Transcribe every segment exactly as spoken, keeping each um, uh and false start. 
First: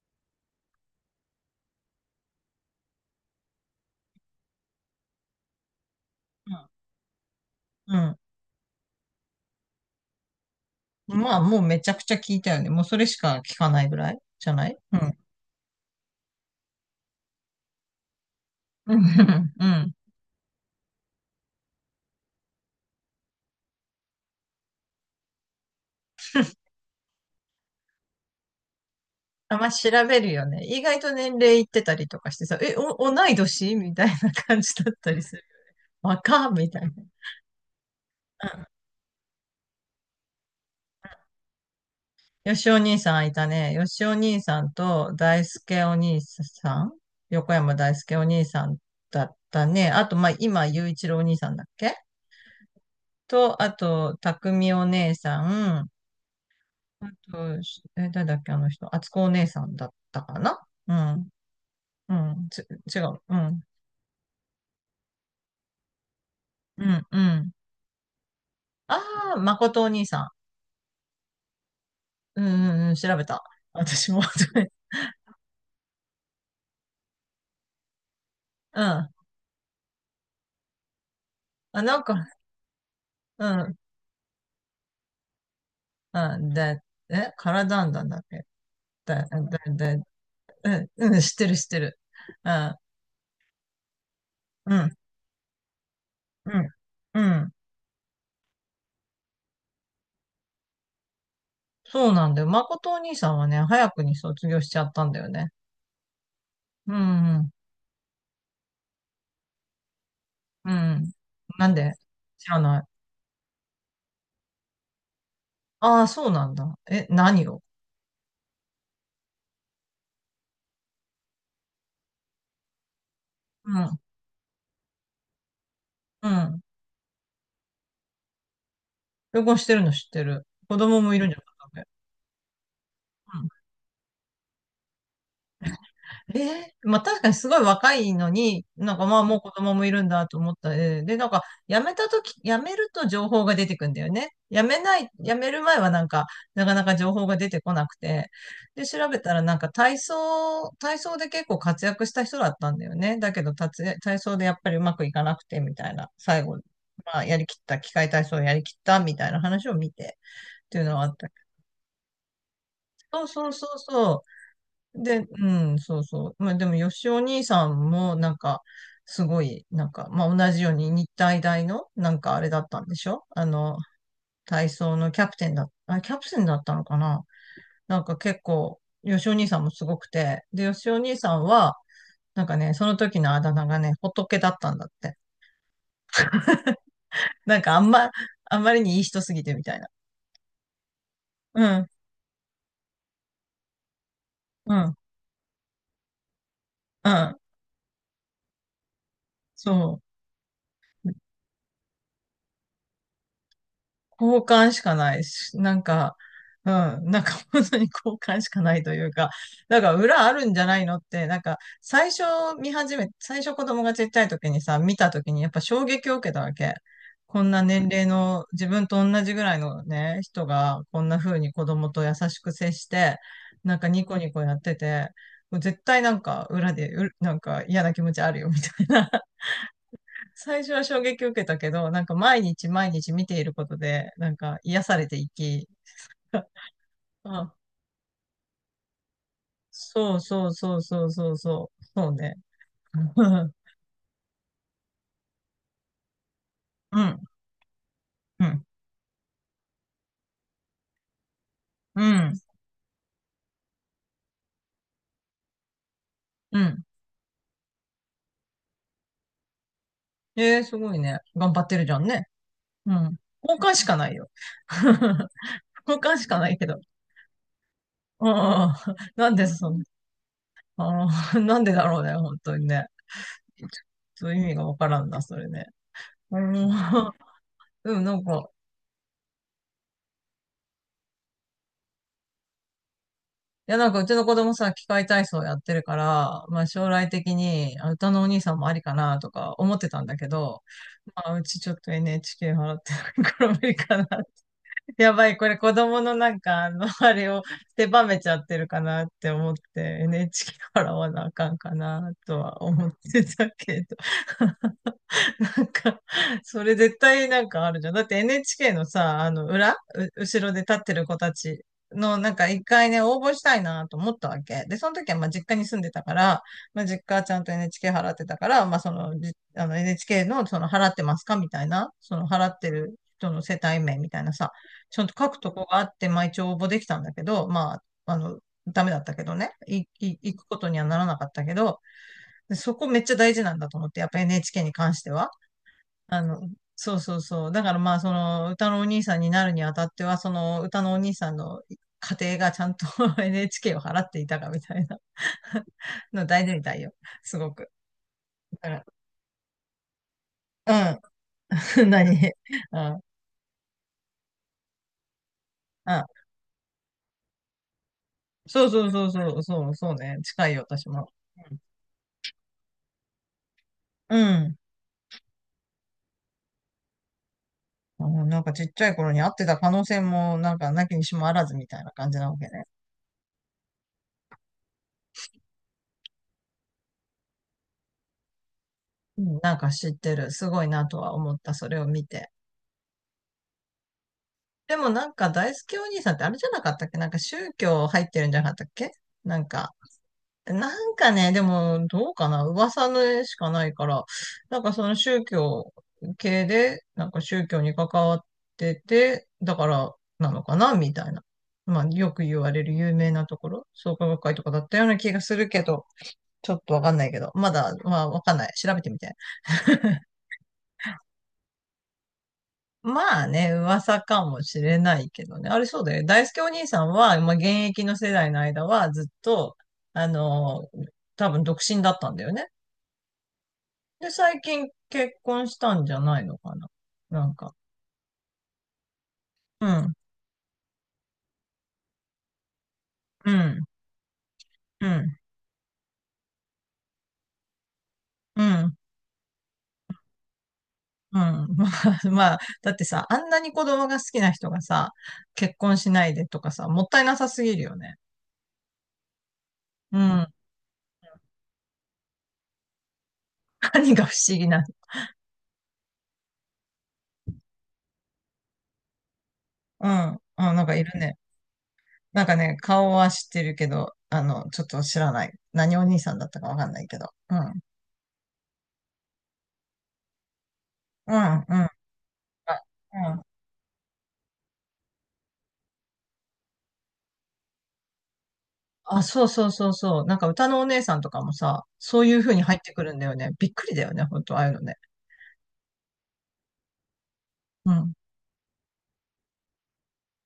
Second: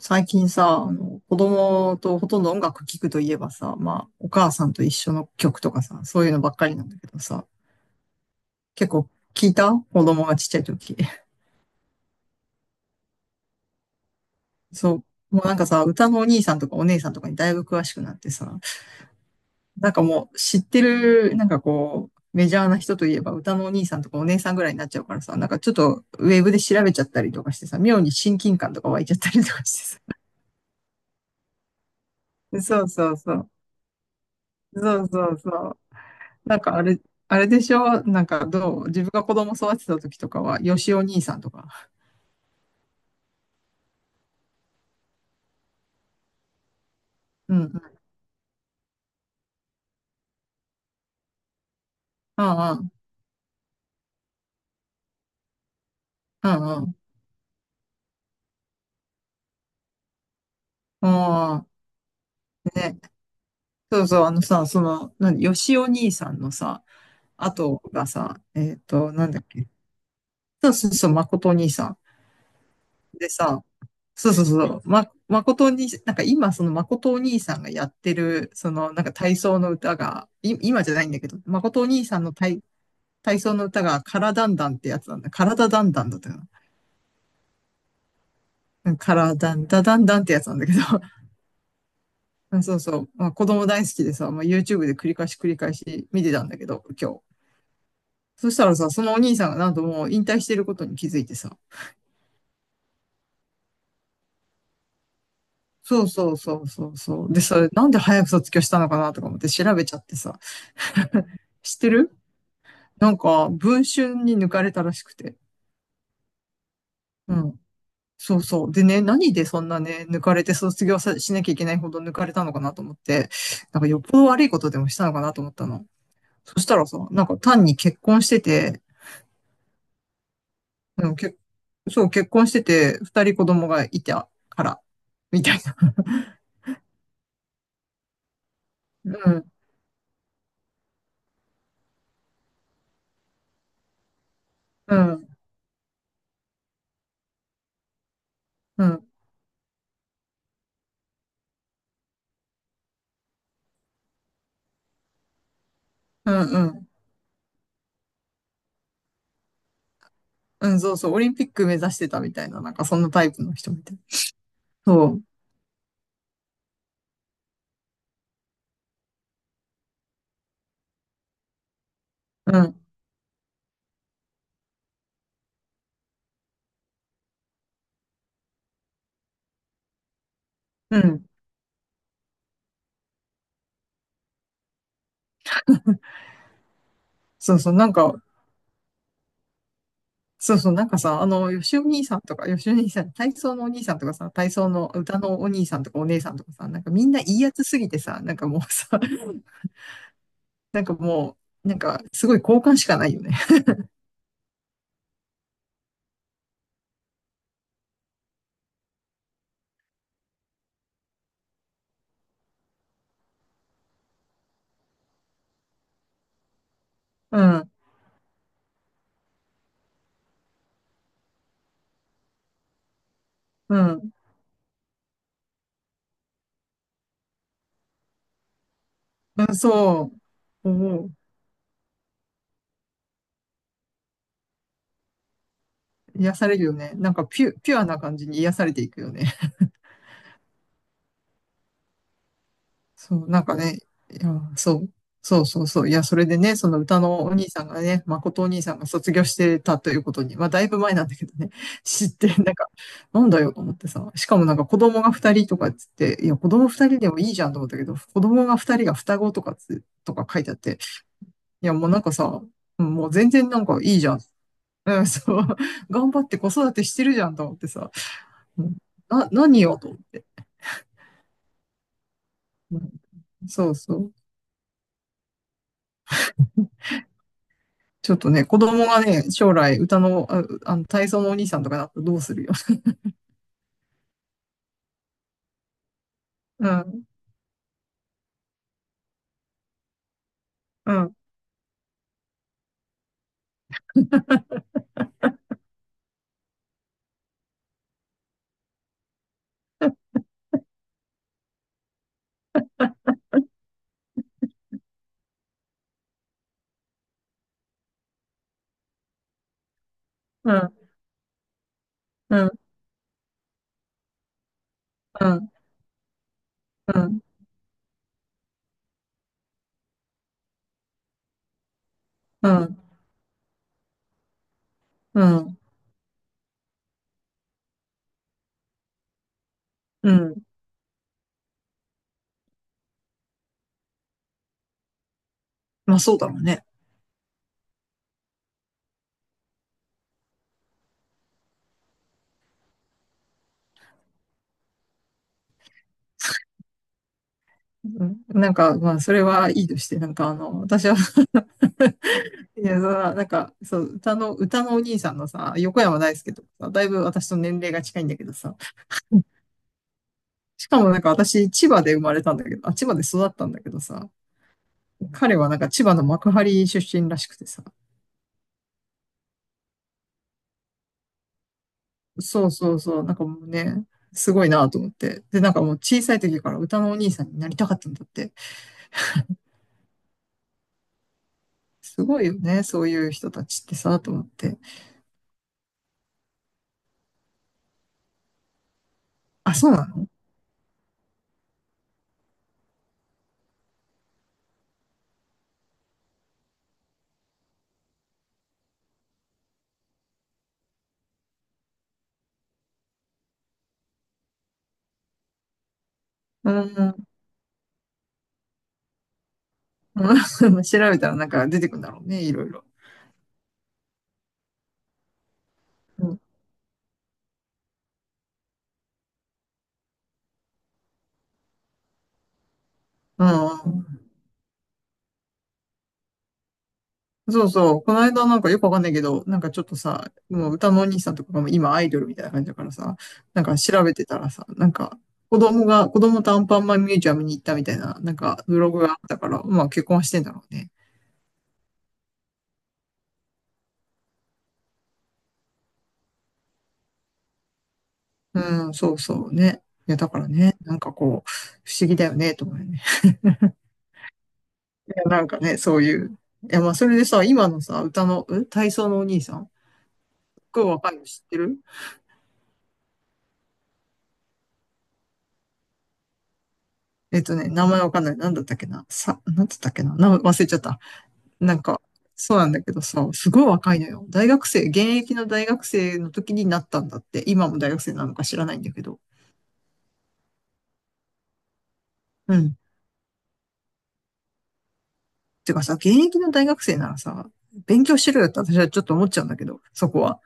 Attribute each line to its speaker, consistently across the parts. Speaker 1: 最近さ、あの、子供とほとんど音楽聴くといえばさ、まあ、お母さんと一緒の曲とかさ、そういうのばっ
Speaker 2: う
Speaker 1: かりなんだけどさ、
Speaker 2: ん。
Speaker 1: 結構聞いた子供がちっちゃい時。
Speaker 2: うん、まあ、もうめちゃくちゃ聞いたよね。もうそれしか聞かないぐらいじゃな い？
Speaker 1: そ
Speaker 2: う
Speaker 1: う。
Speaker 2: ん。
Speaker 1: もうなんかさ、歌のお兄さんとかお姉さんとかにだいぶ詳しくなってさ、
Speaker 2: うん。う
Speaker 1: な
Speaker 2: ん。
Speaker 1: んかもう知ってる、なんかこう、メジャーな人といえば歌のお兄さんとかお姉さんぐらいになっちゃうからさ、なんかちょっとウェブで調べちゃったりとかしてさ、妙に親近感とか湧いちゃったりと
Speaker 2: あ、
Speaker 1: か
Speaker 2: まあ、
Speaker 1: して
Speaker 2: 調
Speaker 1: さ。
Speaker 2: べるよね。意外と年齢いってたりとかしてさ、え、
Speaker 1: そうそ
Speaker 2: お、
Speaker 1: う
Speaker 2: 同
Speaker 1: そ
Speaker 2: い
Speaker 1: う。
Speaker 2: 年みたいな感じだっ
Speaker 1: そう
Speaker 2: たり
Speaker 1: そ
Speaker 2: す
Speaker 1: う
Speaker 2: る。
Speaker 1: そう。
Speaker 2: 若っ
Speaker 1: なん
Speaker 2: み
Speaker 1: か
Speaker 2: た
Speaker 1: あ
Speaker 2: いな。
Speaker 1: れ、あれでしょなんか
Speaker 2: うん。
Speaker 1: どう自分が子供育てた時とかは、よしお兄さんとか。
Speaker 2: よしお兄さんいたね。よしお兄さんと大輔お兄さん、横
Speaker 1: うんう
Speaker 2: 山
Speaker 1: ん。
Speaker 2: 大輔お兄さんだったね。あと、まあ、今、雄一郎お兄さんだっけ？
Speaker 1: うんうん。
Speaker 2: と、あと、匠お姉さん、
Speaker 1: うんうん。
Speaker 2: あと、しえ、誰だっけ、あの人。あつこお姉さんだったかな？うん。
Speaker 1: ああ、
Speaker 2: うん。ち、
Speaker 1: ね。
Speaker 2: 違う。うん。
Speaker 1: そうそう、あのさ、その、何、よしお兄さんのさ、
Speaker 2: うん。うん。
Speaker 1: 後がさ、えっ
Speaker 2: あ
Speaker 1: と、なん
Speaker 2: あ、
Speaker 1: だっ
Speaker 2: ま
Speaker 1: け？
Speaker 2: ことお兄さん。
Speaker 1: そうそうそう、誠お兄さん。
Speaker 2: うん。うん。うん、調べ
Speaker 1: で
Speaker 2: た。
Speaker 1: さ、
Speaker 2: 私も。
Speaker 1: そうそうそ う、ま、誠お兄さん、なんか今、その誠お兄さんがやってる、そ
Speaker 2: う
Speaker 1: の、なん
Speaker 2: ん。
Speaker 1: か体操の歌が、い、今じゃないんだけど、誠
Speaker 2: あ、
Speaker 1: お
Speaker 2: なん
Speaker 1: 兄さん
Speaker 2: か、
Speaker 1: の体、体
Speaker 2: う
Speaker 1: 操の
Speaker 2: ん。
Speaker 1: 歌が、からだんだんってやつなんだ。からだだんだんだったよ。
Speaker 2: うん。だえ、カラダンダンだっけ？
Speaker 1: うんか
Speaker 2: だ、
Speaker 1: ら
Speaker 2: だ、
Speaker 1: だんだ
Speaker 2: だ、
Speaker 1: だんだんってやつなんだ
Speaker 2: う
Speaker 1: けど、
Speaker 2: ん。うん。知ってる、知ってる。う
Speaker 1: うんそ
Speaker 2: ん。
Speaker 1: うそう、まあ、子供大好きでさ、まあ、
Speaker 2: う
Speaker 1: YouTube で
Speaker 2: ん。
Speaker 1: 繰り返し繰り返し見てたん
Speaker 2: う
Speaker 1: だけ
Speaker 2: ん。
Speaker 1: ど、今
Speaker 2: う
Speaker 1: 日。
Speaker 2: ん。
Speaker 1: そしたらさ、そのお兄さんがなんともう引退してることに気づいてさ、
Speaker 2: そうなんだよ。まことお兄さんはね、早くに卒業しちゃったんだよね。
Speaker 1: そうそうそうそ
Speaker 2: うん。
Speaker 1: うそう。で、
Speaker 2: うん。
Speaker 1: それなんで早く卒業したのかなとか思って調べちゃってさ、
Speaker 2: うん、 なん
Speaker 1: 知って
Speaker 2: で？
Speaker 1: る？
Speaker 2: 知らない。
Speaker 1: なんか、文春に抜かれたらしくて。
Speaker 2: ああ、そうなんだ。え、
Speaker 1: う
Speaker 2: 何
Speaker 1: ん。
Speaker 2: を？
Speaker 1: そうそう。でね、何でそんなね、抜かれて卒業さしなきゃいけないほど抜かれたのかなと思って、
Speaker 2: う
Speaker 1: なんかよ
Speaker 2: ん、
Speaker 1: っぽど悪いことでもしたのかなと思ったの。
Speaker 2: う
Speaker 1: そ
Speaker 2: ん。
Speaker 1: したらさ、なんか単に結婚してて、
Speaker 2: 旅行してるの知ってる。子供
Speaker 1: う
Speaker 2: も
Speaker 1: ん、
Speaker 2: いるんじ
Speaker 1: け
Speaker 2: ゃなかったっけ？
Speaker 1: そう、結婚してて、二人子供がいたから、みたいな。
Speaker 2: ええ、まあ確かにすごい若いのに、なんか
Speaker 1: う
Speaker 2: まあもう子
Speaker 1: ん、
Speaker 2: 供もいるんだと思った。で、で、なんか辞めたとき、辞めると情報が出てくんだよね。辞め
Speaker 1: う
Speaker 2: ない、
Speaker 1: ん、
Speaker 2: 辞める前はなんか、なかなか情報が出てこなくて。
Speaker 1: う
Speaker 2: で、
Speaker 1: ん、う
Speaker 2: 調
Speaker 1: ん、
Speaker 2: べたらなんか体操、体操で結構活躍した人だったんだよね。だけど、たつ体操でやっぱりうまくいかなくてみたいな、
Speaker 1: う
Speaker 2: 最後、
Speaker 1: ん、
Speaker 2: まあやりきった、器械体操をやりきったみたいな話を見てっ
Speaker 1: う
Speaker 2: て
Speaker 1: ん
Speaker 2: いう
Speaker 1: そ
Speaker 2: の
Speaker 1: う
Speaker 2: はあ
Speaker 1: そう、
Speaker 2: っ
Speaker 1: オ
Speaker 2: た。
Speaker 1: リンピック目指してたみたいな、なんかそんな
Speaker 2: そ
Speaker 1: タ
Speaker 2: う
Speaker 1: イプ
Speaker 2: そう
Speaker 1: の
Speaker 2: そ
Speaker 1: 人
Speaker 2: う
Speaker 1: みたいな。
Speaker 2: そう。
Speaker 1: そ
Speaker 2: で、
Speaker 1: う、
Speaker 2: うん、そうそう。まあでも、よしお兄さんも、なんか、すごい、なんか、まあ同じように日体大の、なんかあれ
Speaker 1: う
Speaker 2: だった
Speaker 1: ん、
Speaker 2: んでしょ？あの、体操のキャプテンだ、あ、キャプテンだったのかな？なんか結構、よしお兄さんもすごくて、で、よしお
Speaker 1: う
Speaker 2: 兄
Speaker 1: ん、
Speaker 2: さんは、なんかね、その時のあだ名がね、仏だったんだって。
Speaker 1: そ
Speaker 2: な
Speaker 1: う
Speaker 2: ん
Speaker 1: そう、
Speaker 2: かあ
Speaker 1: な
Speaker 2: ん
Speaker 1: ん
Speaker 2: ま、
Speaker 1: か、
Speaker 2: あんまりにいい人すぎてみたいな。
Speaker 1: そうそう、なんかさ、あの、
Speaker 2: う
Speaker 1: よしお
Speaker 2: ん、
Speaker 1: 兄さんとか、よしお兄さん、体操のお兄さんとかさ、体操
Speaker 2: う
Speaker 1: の
Speaker 2: ん、
Speaker 1: 歌のお兄さんとかお姉さんとかさ、なんかみ
Speaker 2: う
Speaker 1: んない
Speaker 2: ん、
Speaker 1: いやつすぎてさ、なんかもうさ、
Speaker 2: そう。
Speaker 1: なんかもう、なんかすごい好感しかないよね。
Speaker 2: 交換しかないし、なんか、うん、なんか本当に交換しかないというか、だから裏あるんじゃないのって、なんか最初、見始め、最初子供がちっちゃい時にさ、見た時にやっぱ衝撃を受けたわけ。
Speaker 1: う
Speaker 2: こんな
Speaker 1: ん、
Speaker 2: 年齢の自分と同じぐらいのね、人がこんな風に子供と優しく接して、な
Speaker 1: う
Speaker 2: んかニ
Speaker 1: ん。
Speaker 2: コニコやってて、もう絶対なんか裏でう、なんか嫌な気持ちあるよみたいな、
Speaker 1: うん、そ
Speaker 2: 最
Speaker 1: う。
Speaker 2: 初は衝
Speaker 1: おう。
Speaker 2: 撃を受けたけど、なんか毎日毎日見ていることで、なんか癒されていき、
Speaker 1: 癒 されるよね。なんかピ
Speaker 2: あ、
Speaker 1: ュ、ピュアな感じに癒されていくよね。
Speaker 2: そうそうそうそうそうそう、そうね。
Speaker 1: そう、なん かね、いや、そう。そうそうそう。いや、それでね、その
Speaker 2: う
Speaker 1: 歌
Speaker 2: ん、うん、
Speaker 1: のお兄さんがね、誠
Speaker 2: う
Speaker 1: お兄
Speaker 2: ん、
Speaker 1: さんが卒業してたということに、まあ、だいぶ前なんだけどね、
Speaker 2: う
Speaker 1: 知って、な
Speaker 2: ん。
Speaker 1: んか、なんだよと思ってさ、しかもなんか子供が二人とかっつって、いや、子供二人でもいいじゃんと思ったけど、子供が二人が双子とかつ、とか書いてあっ
Speaker 2: えー、す
Speaker 1: て、
Speaker 2: ごいね。頑張っ
Speaker 1: いや、
Speaker 2: てる
Speaker 1: もう
Speaker 2: じゃ
Speaker 1: なん
Speaker 2: ん
Speaker 1: か
Speaker 2: ね。
Speaker 1: さ、う
Speaker 2: う
Speaker 1: んもう
Speaker 2: ん。
Speaker 1: 全然な
Speaker 2: 交
Speaker 1: ん
Speaker 2: 換
Speaker 1: か
Speaker 2: し
Speaker 1: い
Speaker 2: か
Speaker 1: いじ
Speaker 2: な
Speaker 1: ゃ
Speaker 2: い
Speaker 1: ん。
Speaker 2: よ。
Speaker 1: うん、そう。
Speaker 2: 交
Speaker 1: 頑
Speaker 2: 換
Speaker 1: 張
Speaker 2: し
Speaker 1: って
Speaker 2: か
Speaker 1: 子
Speaker 2: ないけ
Speaker 1: 育
Speaker 2: ど。
Speaker 1: てしてるじゃんと思ってさ、
Speaker 2: うん、う
Speaker 1: う
Speaker 2: ん、うん、
Speaker 1: んな、
Speaker 2: なんで
Speaker 1: 何
Speaker 2: そん
Speaker 1: を
Speaker 2: な、
Speaker 1: と思って。
Speaker 2: あーなんでだろうね、本当に
Speaker 1: う
Speaker 2: ね。
Speaker 1: ん
Speaker 2: ち
Speaker 1: そうそう。
Speaker 2: ょっと意味がわからんな、それね。うん、うんな
Speaker 1: ちょっ
Speaker 2: ん
Speaker 1: とね、
Speaker 2: か、
Speaker 1: 子供がね、将来歌の、あ、あの、体操のお兄さんとかだとどうするよ。
Speaker 2: いや、なんかうちの子供さ、器械体操やってるから、まあ
Speaker 1: う
Speaker 2: 将
Speaker 1: ん、
Speaker 2: 来的にあ歌のお兄さんもありかなとか思ってたんだけど、
Speaker 1: うん、
Speaker 2: まあうちちょっと エヌエイチケー 払ってないから無理かな。やばい、これ子供のなんかあの、あれを狭めちゃってるかなって思って、 エヌエイチケー 払わなあかんかなとは思ってたけど。なんか、それ絶対なんかあるじゃん。だって エヌエイチケー のさ、あの裏、う後ろ
Speaker 1: う
Speaker 2: で立
Speaker 1: ん、
Speaker 2: ってる子たちのなん
Speaker 1: う
Speaker 2: か
Speaker 1: ん、
Speaker 2: 一回ね、応募したいなと思ったわけ。で、その時は
Speaker 1: う
Speaker 2: まあ実
Speaker 1: ん、
Speaker 2: 家に住んでたから、まあ
Speaker 1: う
Speaker 2: 実家
Speaker 1: ん、
Speaker 2: はちゃんと エヌエイチケー 払ってたから、まあその、じあの エヌエイチケー のその払ってますかみたいな、その払
Speaker 1: う
Speaker 2: って
Speaker 1: ん、
Speaker 2: る人の世帯名みたいなさ、ちゃんと
Speaker 1: う
Speaker 2: 書くと
Speaker 1: ん、
Speaker 2: こがあって、まあ一応応募できたんだけど、まあ、あの、ダメだったけどね。い、
Speaker 1: う
Speaker 2: い、行
Speaker 1: ん
Speaker 2: くことにはならなかったけど、でそこめっちゃ大事なんだと思って、やっぱ エヌエイチケー に関しては。
Speaker 1: まあそう
Speaker 2: あ
Speaker 1: だろ
Speaker 2: の、
Speaker 1: うね。
Speaker 2: そうそうそう。だからまあ、その歌のお兄さんになるにあたっては、その歌のお兄さんの家庭がちゃんと エヌエイチケー を払っていたかみたいな の大事みたいよ。すごく。
Speaker 1: うんなん
Speaker 2: だ
Speaker 1: か、
Speaker 2: か
Speaker 1: まあそれはいいとして、なんかあの、私
Speaker 2: ら、
Speaker 1: は
Speaker 2: うん。何？
Speaker 1: い
Speaker 2: う
Speaker 1: や、そ
Speaker 2: ん。
Speaker 1: らなんか、そう、歌の、歌のお兄さんのさ、横山
Speaker 2: あ、
Speaker 1: 大輔とかさ、だいぶ私と年齢が近いんだけどさ、
Speaker 2: そうそうそうそう、そう、そうね。近いよ、
Speaker 1: しか
Speaker 2: 私
Speaker 1: もなんか
Speaker 2: も。
Speaker 1: 私、千葉で生まれたんだけど、あ、千葉で育ったんだけどさ、
Speaker 2: うん。うん、
Speaker 1: 彼はなんか千葉の幕張出身らしくてさ。
Speaker 2: あのなんかちっちゃい頃に会ってた可能性も、なんかなきにしもあらずみたいな感じなわけ
Speaker 1: そう
Speaker 2: ね。
Speaker 1: そうそう。なんかもうね、すごいなと思って。で、なんかもう小さい時から歌のお兄さんになりたかったんだって。
Speaker 2: うん、なんか知ってる。すごいなとは思った。それを
Speaker 1: す
Speaker 2: 見
Speaker 1: ごい
Speaker 2: て。
Speaker 1: よね。そういう人たちってさ、と思って。
Speaker 2: でもなんか大好きお兄さんってあれじゃなかったっけ？なんか宗教入ってるんじゃなかったっけ？なん
Speaker 1: あ、そ
Speaker 2: か、
Speaker 1: うなの？
Speaker 2: なんかね、でもどうかな、噂の絵しかないから、なんかその宗教系で、なんか宗教に関わってて、だからなのかなみたいな。まあよく言われる有名なところ、創価学会とかだったような気がするけど、ち
Speaker 1: う
Speaker 2: ょっとわかん
Speaker 1: ん。
Speaker 2: ないけど、まだ、まあわかんない。調べてみて。
Speaker 1: うん 調べたらなんか出てくるんだろうね。いろいろ。
Speaker 2: まあね、噂かもしれないけどね。あれそうだよ
Speaker 1: う
Speaker 2: ね。
Speaker 1: ん。
Speaker 2: 大輔お兄さんは、まあ、現役の世代の間はずっと、あの、多分独身だったんだよね。
Speaker 1: うん。
Speaker 2: で、最近結婚したんじゃないのかな。なん
Speaker 1: そう
Speaker 2: か。
Speaker 1: そう。この間なんかよくわかんないけど、なんかちょっ
Speaker 2: う
Speaker 1: と
Speaker 2: ん、
Speaker 1: さ、もう歌のお兄さんとかがもう今アイドルみたいな感じだからさ、
Speaker 2: う
Speaker 1: なんか
Speaker 2: ん、
Speaker 1: 調べてたらさ、なん
Speaker 2: う
Speaker 1: か
Speaker 2: ん、
Speaker 1: 子供が、子供とアンパンマンミュージアムに行ったみたいな、なん
Speaker 2: う
Speaker 1: かブロ
Speaker 2: ん、
Speaker 1: グがあったから、まあ結婚はしてんだろうね。
Speaker 2: うん。まあ、まあだってさ、あんなに子供が好きな人がさ、結婚しないでとかさ、もったいなさすぎるよね。
Speaker 1: うん、そうそうね。いや、
Speaker 2: う
Speaker 1: だから
Speaker 2: ん。
Speaker 1: ね、なんかこう、不思議だよね、と思うよね。
Speaker 2: 何が不思議な？
Speaker 1: いや、なんかね、そういう。いや、まあそれでさ、今のさ、歌の、ん体操のお兄さん、す
Speaker 2: うん。
Speaker 1: っ
Speaker 2: あ、な
Speaker 1: ごい
Speaker 2: んかい
Speaker 1: 若
Speaker 2: る
Speaker 1: いの
Speaker 2: ね。
Speaker 1: 知ってる？
Speaker 2: なんかね、顔は知ってるけど、あの、ちょっと知らない。何お兄さんだったかわかんないけど。
Speaker 1: えっ
Speaker 2: う
Speaker 1: とね、
Speaker 2: ん。
Speaker 1: 名前わかんない。なんだったっけな。さ、なんだったっけな。名前忘れちゃった。
Speaker 2: うん、うん。
Speaker 1: なん
Speaker 2: あ、
Speaker 1: か、そうなんだけど
Speaker 2: う
Speaker 1: さ、
Speaker 2: ん。
Speaker 1: すごい若いのよ。大学生、現役の大学生の時になったんだって。今も大学生なのか知らないんだけど。
Speaker 2: あ、そうそうそうそう。なんか歌のお姉さんとかもさ、そういう風
Speaker 1: う
Speaker 2: に入
Speaker 1: ん。
Speaker 2: ってくるんだよね。びっくりだよね、ほんと、ああいうのね。
Speaker 1: てかさ、現役の大学生ならさ、
Speaker 2: う
Speaker 1: 勉
Speaker 2: ん。
Speaker 1: 強しろよって私はちょっと思っちゃうんだけど、そこは。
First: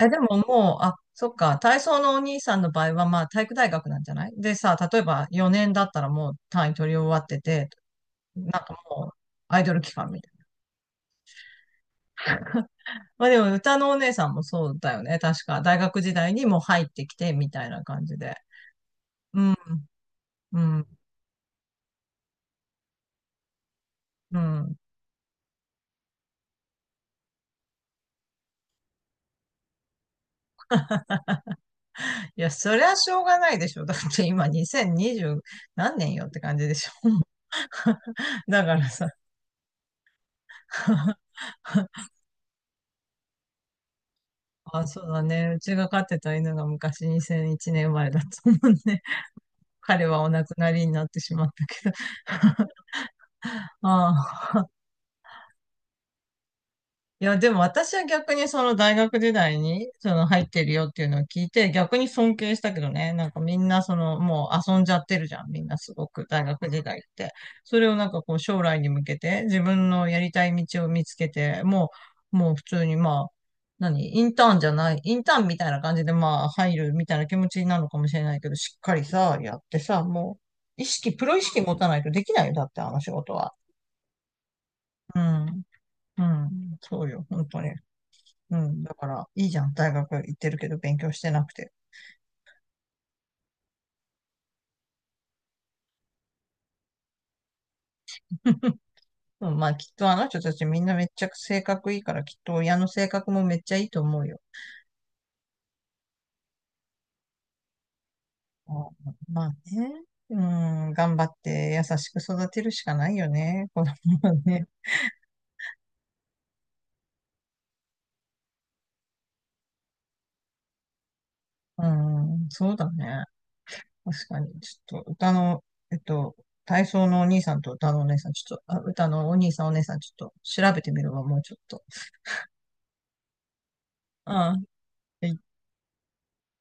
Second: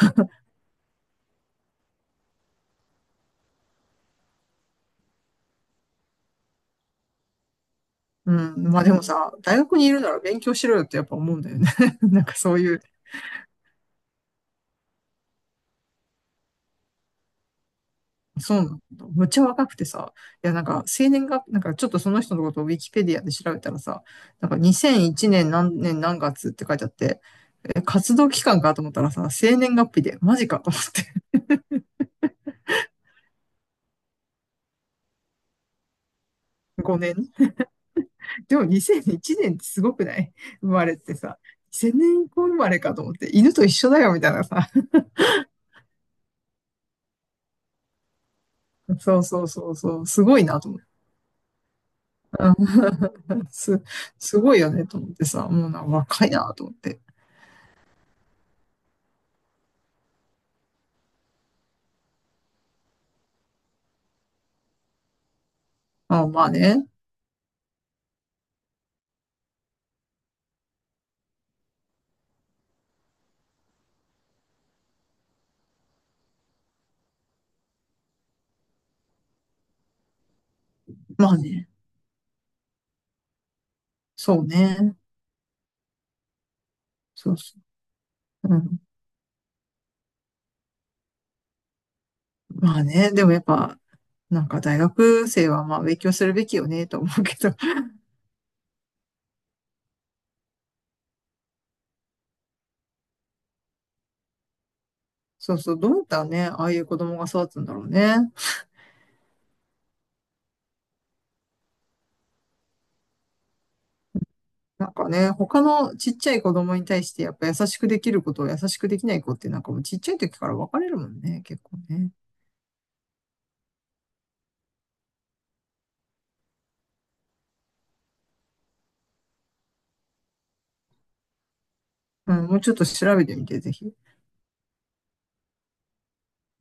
Speaker 2: え、でももう、あ、そっか、体操のお兄さんの場合は、まあ、体育大学なんじゃないでさ、例えばよねんだったらもう単位取り終わってて、
Speaker 1: う
Speaker 2: なん
Speaker 1: ん。
Speaker 2: か
Speaker 1: まあでも
Speaker 2: もう、
Speaker 1: さ、大
Speaker 2: アイド
Speaker 1: 学
Speaker 2: ル
Speaker 1: にい
Speaker 2: 期
Speaker 1: るな
Speaker 2: 間
Speaker 1: ら
Speaker 2: みたい
Speaker 1: 勉
Speaker 2: な。
Speaker 1: 強しろよってやっぱ思うんだよね。なんかそういう
Speaker 2: まあでも、歌のお姉さんもそうだよね。確か、大学時代にもう入ってきて、みたいな感じで。
Speaker 1: そうなんだ。むっ
Speaker 2: う
Speaker 1: ちゃ
Speaker 2: ん、
Speaker 1: 若くてさ、いや
Speaker 2: う
Speaker 1: なんか
Speaker 2: ん、
Speaker 1: 生年が、なんかちょっとその人のことをウィキペディアで調べたらさ、
Speaker 2: う
Speaker 1: なんか
Speaker 2: ん。
Speaker 1: にせんいちねん何年何月って書いてあって、え、活動期間かと思ったらさ、生年月日で、マジかと思って、
Speaker 2: いや、そりゃしょうがないでしょ。だって今にせんにじゅう何年よって感じで しょ。
Speaker 1: ごねん。でも
Speaker 2: だからさ。
Speaker 1: にせんいちねんってすごくない？生まれって さ、にせんねん以降生まれかと思って、犬と一緒だよみたいなさ、
Speaker 2: あ、そうだね。うちが飼ってた犬が昔にせんいちねん生まれだと思う ね。
Speaker 1: そうそうそうそ
Speaker 2: 彼
Speaker 1: う、
Speaker 2: は
Speaker 1: す
Speaker 2: お
Speaker 1: ごい
Speaker 2: 亡く
Speaker 1: なと
Speaker 2: な
Speaker 1: 思っ
Speaker 2: り
Speaker 1: て。
Speaker 2: になってしまったけど。
Speaker 1: うん す、
Speaker 2: あ
Speaker 1: す
Speaker 2: あ。
Speaker 1: ごいよねと思ってさ、もうなんか若いなと思って。
Speaker 2: いや、でも私は逆にその大学時代にその入ってるよっていうのを聞いて逆に尊敬したけどね。なんかみんなそのもう遊んじゃってるじゃん。みんなすごく
Speaker 1: あ、ま
Speaker 2: 大
Speaker 1: あ
Speaker 2: 学時
Speaker 1: ね。
Speaker 2: 代って。それをなんかこう将来に向けて自分のやりたい道を見つけて、もう、もう普通にまあ、何？インターンじゃない、インターンみたいな感じでまあ入るみたいな気持ちなのかもしれないけど、しっかりさ、やってさ、もう意識、プ
Speaker 1: ま
Speaker 2: ロ
Speaker 1: あ
Speaker 2: 意識
Speaker 1: ね。
Speaker 2: 持たないとできないよ。だってあの仕事は。
Speaker 1: そうね。
Speaker 2: うん。うん。そうよ。
Speaker 1: そう
Speaker 2: 本
Speaker 1: そ
Speaker 2: 当に。
Speaker 1: う。
Speaker 2: う
Speaker 1: うん。
Speaker 2: ん。だから、いいじゃん。大学行ってるけど勉強してなくて。
Speaker 1: まあね、でもやっぱ、なんか大学生はまあ勉強するべきよね、と思うけど。
Speaker 2: うん、まあ、きっとあの人たちみんなめっちゃ性格いいから、きっと親の性格もめっちゃいいと思うよ。
Speaker 1: そうそう、どうやったらね、ああいう子供が育つんだろうね。
Speaker 2: あ、まあね。うん、頑張って優しく育てるしかないよね。子供はね。
Speaker 1: なんかね、他のちっちゃい子供に対してやっぱ優しくできることを優しくできない子ってなんかもうちっちゃい時から分かれるもんね、結構
Speaker 2: う
Speaker 1: ね。
Speaker 2: ん、そうだね。確かに。ちょっと、歌の、えっと、体操のお兄さんと歌のお姉さん、ちょっと、あ、歌のお兄さんお姉さん、ちょっと調べてみるわ、もうちょっと。
Speaker 1: うん、もうちょっと調べてみて、ぜひ。
Speaker 2: うん。